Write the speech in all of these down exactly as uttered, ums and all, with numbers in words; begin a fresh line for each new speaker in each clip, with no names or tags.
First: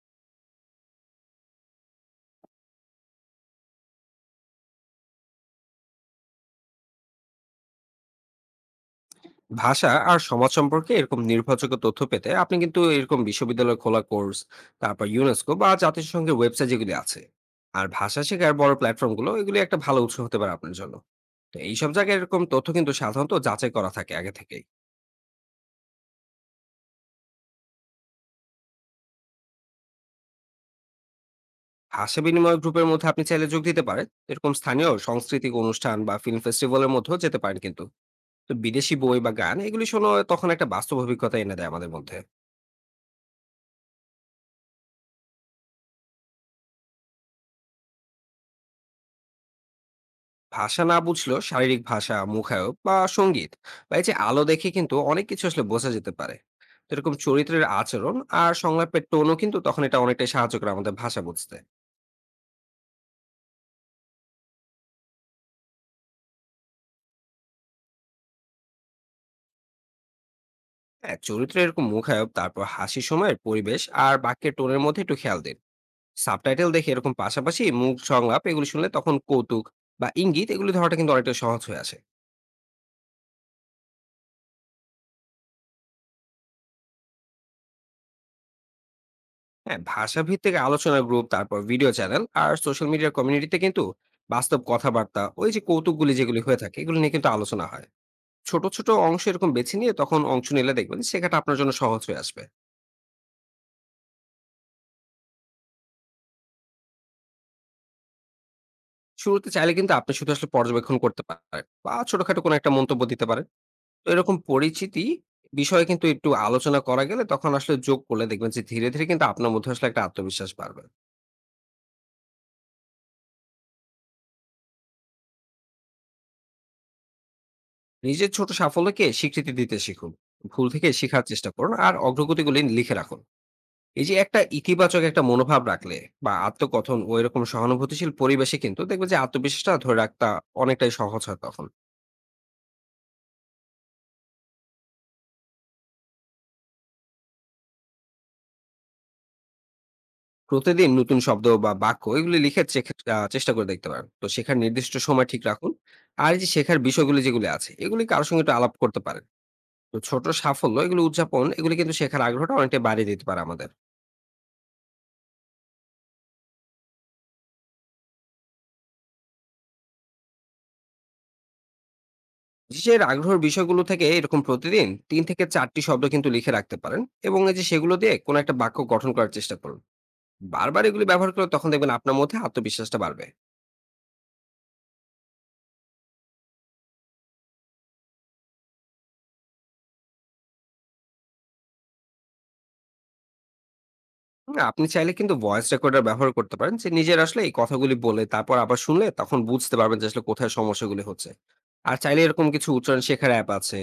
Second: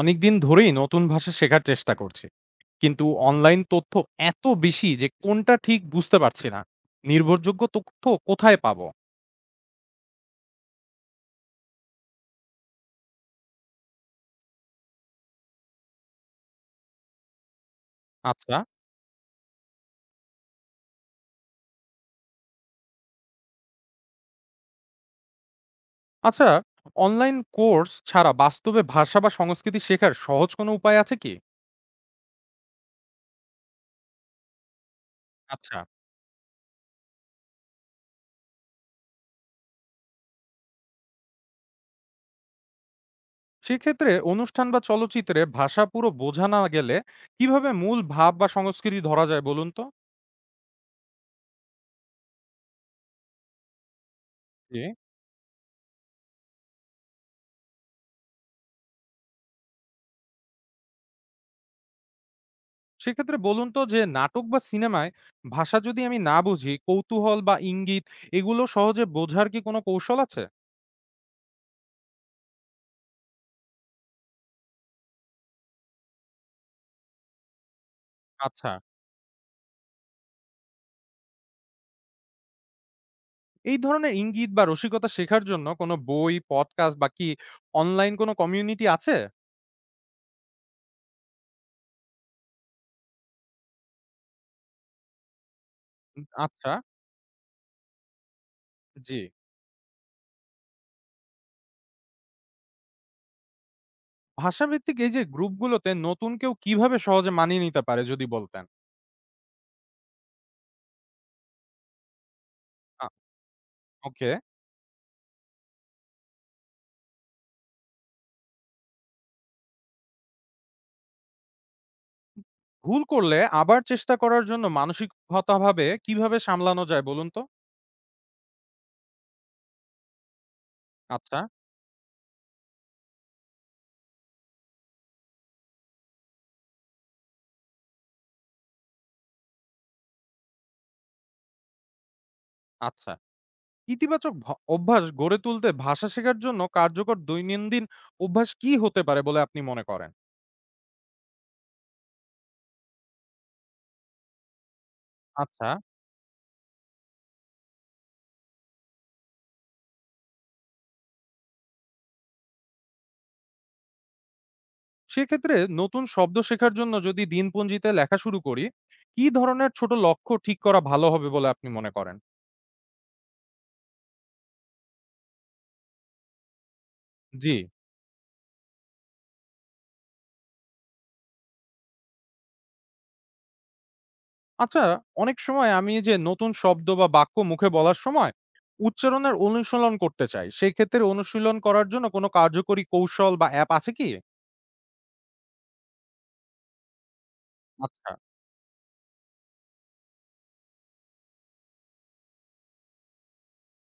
অনেকদিন ধরেই নতুন ভাষা শেখার চেষ্টা করছি, কিন্তু অনলাইন তথ্য এত বেশি যে কোনটা ঠিক বুঝতে পারছি না। নির্ভরযোগ্য তথ্য কোথায় পাবো?
ভাষা আর সমাজ সম্পর্কে এরকম নির্ভরযোগ্য তথ্য পেতে আপনি কিন্তু এরকম বিশ্ববিদ্যালয় খোলা কোর্স, তারপর ইউনেস্কো বা জাতিসংঘের ওয়েবসাইট যেগুলি আছে, আর ভাষা শেখার
আচ্ছা।
বড় প্ল্যাটফর্মগুলো, এগুলি একটা ভালো উৎস হতে পারে আপনার জন্য। তো এইসব জায়গায় এরকম তথ্য কিন্তু সাধারণত যাচাই করা থাকে আগে থেকেই।
আচ্ছা। অনলাইন কোর্স ছাড়া বাস্তবে ভাষা বা সংস্কৃতি শেখার সহজ কোনো উপায় আছে কি?
ভাষা বিনিময় গ্রুপের মধ্যে আপনি চাইলে যোগ দিতে পারেন, এরকম স্থানীয় সাংস্কৃতিক
আচ্ছা।
অনুষ্ঠান বা ফিল্ম ফেস্টিভ্যালের মধ্যেও যেতে পারেন কিন্তু। তো বিদেশি বই বা গান এগুলি শোনা তখন একটা বাস্তব অভিজ্ঞতা এনে দেয় আমাদের মধ্যে।
সেক্ষেত্রে অনুষ্ঠান বা চলচ্চিত্রে ভাষা পুরো বোঝা না গেলে কিভাবে মূল ভাব বা সংস্কৃতি ধরা যায় বলুন তো?
ভাষা না বুঝলেও শারীরিক ভাষা, মুখায়ব বা সঙ্গীত, বা এই যে আলো দেখে
জি।
কিন্তু অনেক কিছু আসলে বোঝা যেতে পারে। তো এরকম চরিত্রের আচরণ আর সংলাপের টোনও কিন্তু তখন এটা অনেকটাই সাহায্য করে আমাদের ভাষা বুঝতে।
সেক্ষেত্রে বলুন তো যে নাটক বা সিনেমায় ভাষা যদি আমি না বুঝি, কৌতূহল বা ইঙ্গিত এগুলো সহজে বোঝার কি কোনো কৌশল আছে?
হ্যাঁ, চরিত্রে এরকম মুখায়ব, তারপর হাসির সময়ের পরিবেশ আর বাক্যের টোনের মধ্যে একটু খেয়াল দিন। সাবটাইটেল দেখে এরকম পাশাপাশি মুখ সংলাপ এগুলো
আচ্ছা।
শুনলে তখন কৌতুক বা ইঙ্গিত এগুলো ধরাটা কিন্তু অনেকটা সহজ হয়ে আসে।
এই ধরনের ইঙ্গিত বা রসিকতা শেখার জন্য কোনো বই, পডকাস্ট বা কি অনলাইন কোনো কমিউনিটি আছে?
হ্যাঁ, ভাষাভিত্তিক আলোচনা গ্রুপ, তারপর ভিডিও চ্যানেল আর সোশ্যাল মিডিয়ার কমিউনিটিতে কিন্তু বাস্তব কথাবার্তা, ওই যে কৌতুকগুলি
উম,
যেগুলি হয়ে
আচ্ছা।
থাকে, এগুলো নিয়ে কিন্তু আলোচনা হয়। ছোট ছোট
জি।
অংশ এরকম বেছে নিয়ে তখন অংশ নিলে দেখবেন সেখানে আপনার জন্য সহজ হয়ে আসবে।
ভাষাভিত্তিক এই যে গ্রুপগুলোতে নতুন কেউ কিভাবে সহজে মানিয়ে নিতে পারে যদি বলতেন?
শুরুতে চাইলে কিন্তু আপনি শুধু আসলে পর্যবেক্ষণ করতে পারেন বা ছোটখাটো কোনো একটা মন্তব্য
আ,
দিতে পারেন। তো
ওকে।
এরকম পরিচিতি বিষয়ে কিন্তু একটু আলোচনা করা গেলে তখন আসলে যোগ করলে দেখবেন যে ধীরে ধীরে কিন্তু আপনার মধ্যে আসলে একটা আত্মবিশ্বাস বাড়বে।
ভুল করলে আবার চেষ্টা করার জন্য মানসিকগতভাবে কিভাবে সামলানো যায় বলুন তো?
নিজের ছোট সাফল্যকে স্বীকৃতি দিতে শিখুন। ভুল থেকে শেখার
আচ্ছা।
চেষ্টা করুন আর অগ্রগতিগুলি লিখে রাখুন। এই যে একটা ইতিবাচক একটা মনোভাব রাখলে বা আত্মকথন ও এরকম সহানুভূতিশীল পরিবেশে কিন্তু দেখবে যে আত্মবিশ্বাসটা ধরে রাখতে অনেকটাই সহজ হয় তখন।
আচ্ছা। ইতিবাচক ভ অভ্যাস গড়ে তুলতে ভাষা শেখার জন্য কার্যকর দৈনন্দিন অভ্যাস কি হতে পারে বলে আপনি মনে করেন?
প্রতিদিন নতুন শব্দ বা বাক্য এগুলি লিখে চেক- আহ, চেষ্টা করে দেখতে পারেন। তো শেখার নির্দিষ্ট সময় ঠিক
আচ্ছা।
রাখুন। আর এই যে শেখার বিষয়গুলি যেগুলি আছে এগুলি কারোর সঙ্গে একটু আলাপ করতে পারেন। তো ছোট সাফল্য এগুলো উদযাপন এগুলি কিন্তু শেখার আগ্রহটা অনেকটা বাড়িয়ে দিতে পারে আমাদের।
সেক্ষেত্রে নতুন শব্দ শেখার জন্য যদি দিনপঞ্জিতে লেখা শুরু করি, কি ধরনের ছোট লক্ষ্য ঠিক করা ভালো হবে বলে আপনি মনে করেন?
নিজের আগ্রহের বিষয়গুলো থেকে এরকম প্রতিদিন তিন থেকে চারটি শব্দ কিন্তু লিখে রাখতে পারেন, এবং
জি।
এই যে সেগুলো দিয়ে কোনো একটা বাক্য গঠন করার চেষ্টা করুন। বারবার এগুলো ব্যবহার করলে তখন দেখবেন আপনার মধ্যে আত্মবিশ্বাসটা বাড়বে।
আচ্ছা। অনেক সময় আমি যে নতুন শব্দ বা বাক্য মুখে বলার সময় উচ্চারণের অনুশীলন করতে চাই। সেক্ষেত্রে অনুশীলন করার জন্য কোনো কার্যকরী কৌশল বা অ্যাপ আছে কি?
হুম, আপনি চাইলে কিন্তু ভয়েস রেকর্ডার ব্যবহার করতে পারেন, যে নিজের আসলে এই কথাগুলি
আচ্ছা।
বলে তারপর আবার শুনলে তখন বুঝতে পারবেন যে আসলে কোথায় সমস্যাগুলি হচ্ছে। আর চাইলে এরকম কিছু উচ্চারণ শেখার অ্যাপ আছে,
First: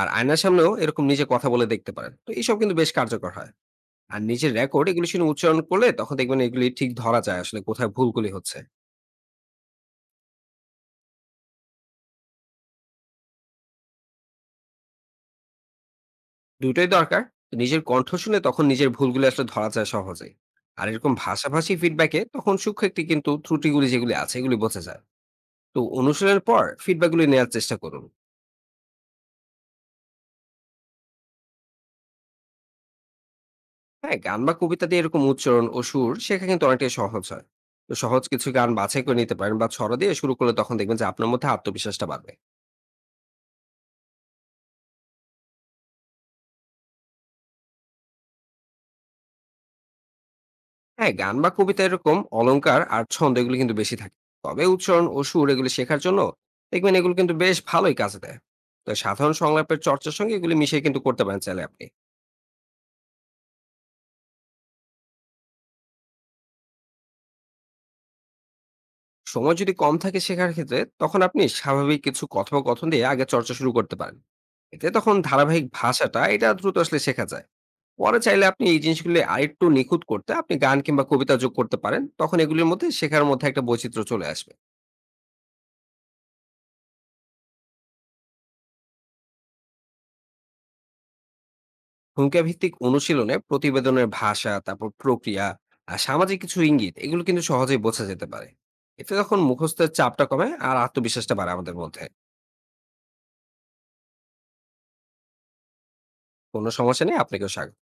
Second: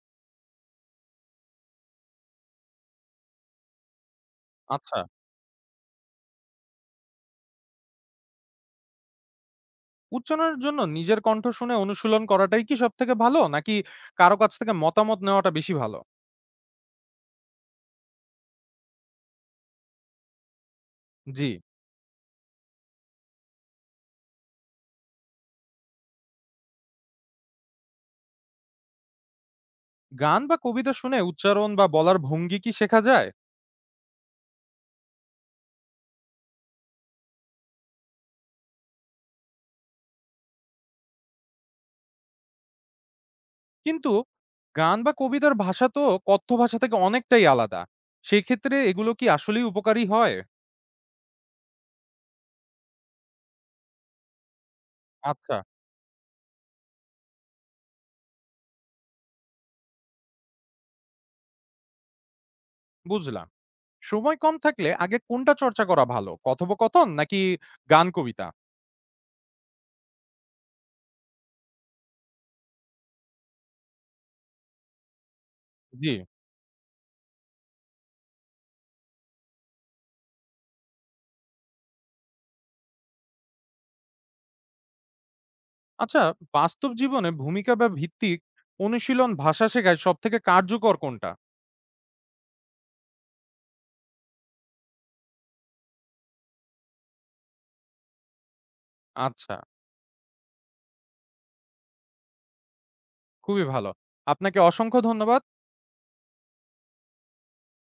আর আয়নার সামনেও এরকম নিজে কথা বলে দেখতে পারেন। তো এইসব কিন্তু বেশ কার্যকর হয়। আর নিজের রেকর্ড
আচ্ছা।
এগুলি শুনে উচ্চারণ করলে তখন দেখবেন এগুলি ঠিক ধরা যায় আসলে কোথায় ভুলগুলি হচ্ছে।
উচ্চারণের জন্য নিজের কণ্ঠ শুনে অনুশীলন করাটাই কি সবথেকে ভালো, নাকি কারো কাছ থেকে মতামত নেওয়াটা বেশি ভালো?
দুটোই দরকার। নিজের কণ্ঠ শুনে তখন নিজের ভুলগুলো আসলে ধরা যায় সহজেই। আর এরকম
জি।
ভাষাভাষী ফিডব্যাকে তখন সূক্ষ্ম একটি কিন্তু ত্রুটিগুলি যেগুলি আছে এগুলি বোঝা যায়। তো অনুশীলনের পর ফিডব্যাক গুলি নেওয়ার চেষ্টা করুন।
গান বা কবিতা শুনে উচ্চারণ বা বলার ভঙ্গি কি শেখা যায়?
হ্যাঁ, গান বা কবিতা দিয়ে এরকম উচ্চারণ ও সুর শেখা কিন্তু অনেকটাই সহজ হয়। তো সহজ কিছু গান বাছাই করে নিতে পারেন বা ছড়া দিয়ে শুরু করলে তখন দেখবেন যে আপনার মধ্যে আত্মবিশ্বাসটা বাড়বে।
কিন্তু গান বা কবিতার ভাষা তো কথ্য ভাষা থেকে অনেকটাই আলাদা। সেই ক্ষেত্রে এগুলো কি আসলেই উপকারী হয়?
হ্যাঁ, গান বা কবিতা এরকম অলংকার আর ছন্দ এগুলো কিন্তু বেশি থাকে, তবে উচ্চারণ ও সুর
আচ্ছা,
এগুলো শেখার জন্য দেখবেন এগুলো কিন্তু বেশ ভালোই কাজে দেয়। তো সাধারণ সংলাপের চর্চার সঙ্গে এগুলি মিশিয়ে কিন্তু করতে পারেন চাইলে আপনি।
বুঝলাম। সময় কম থাকলে আগে কোনটা চর্চা করা ভালো? কথোপকথন নাকি গান কবিতা?
সময় যদি কম থাকে শেখার ক্ষেত্রে তখন আপনি স্বাভাবিক কিছু কথোপকথন দিয়ে আগে চর্চা শুরু করতে পারেন। এতে তখন ধারাবাহিক
জি।
ভাষাটা এটা দ্রুত আসলে শেখা যায়। পরে চাইলে আপনি এই জিনিসগুলি আরেকটু নিখুঁত করতে আপনি গান কিংবা কবিতা যোগ করতে পারেন, তখন এগুলির মধ্যে শেখার মধ্যে একটা বৈচিত্র্য চলে আসবে।
আচ্ছা। বাস্তব জীবনে ভূমিকা বা ভিত্তিক অনুশীলন ভাষা শেখায় সবথেকে কার্যকর কোনটা?
ভূমিকা ভিত্তিক অনুশীলনে প্রতিবেদনের ভাষা, তারপর প্রক্রিয়া আর সামাজিক কিছু ইঙ্গিত এগুলো কিন্তু সহজেই বোঝা যেতে পারে। এতে তখন
আচ্ছা।
মুখস্থের চাপটা কমে আর আত্মবিশ্বাসটা বাড়ে আমাদের মধ্যে।
খুবই ভালো। আপনাকে অসংখ্য ধন্যবাদ।
কোনো সমস্যা নেই, আপনাকেও স্বাগত।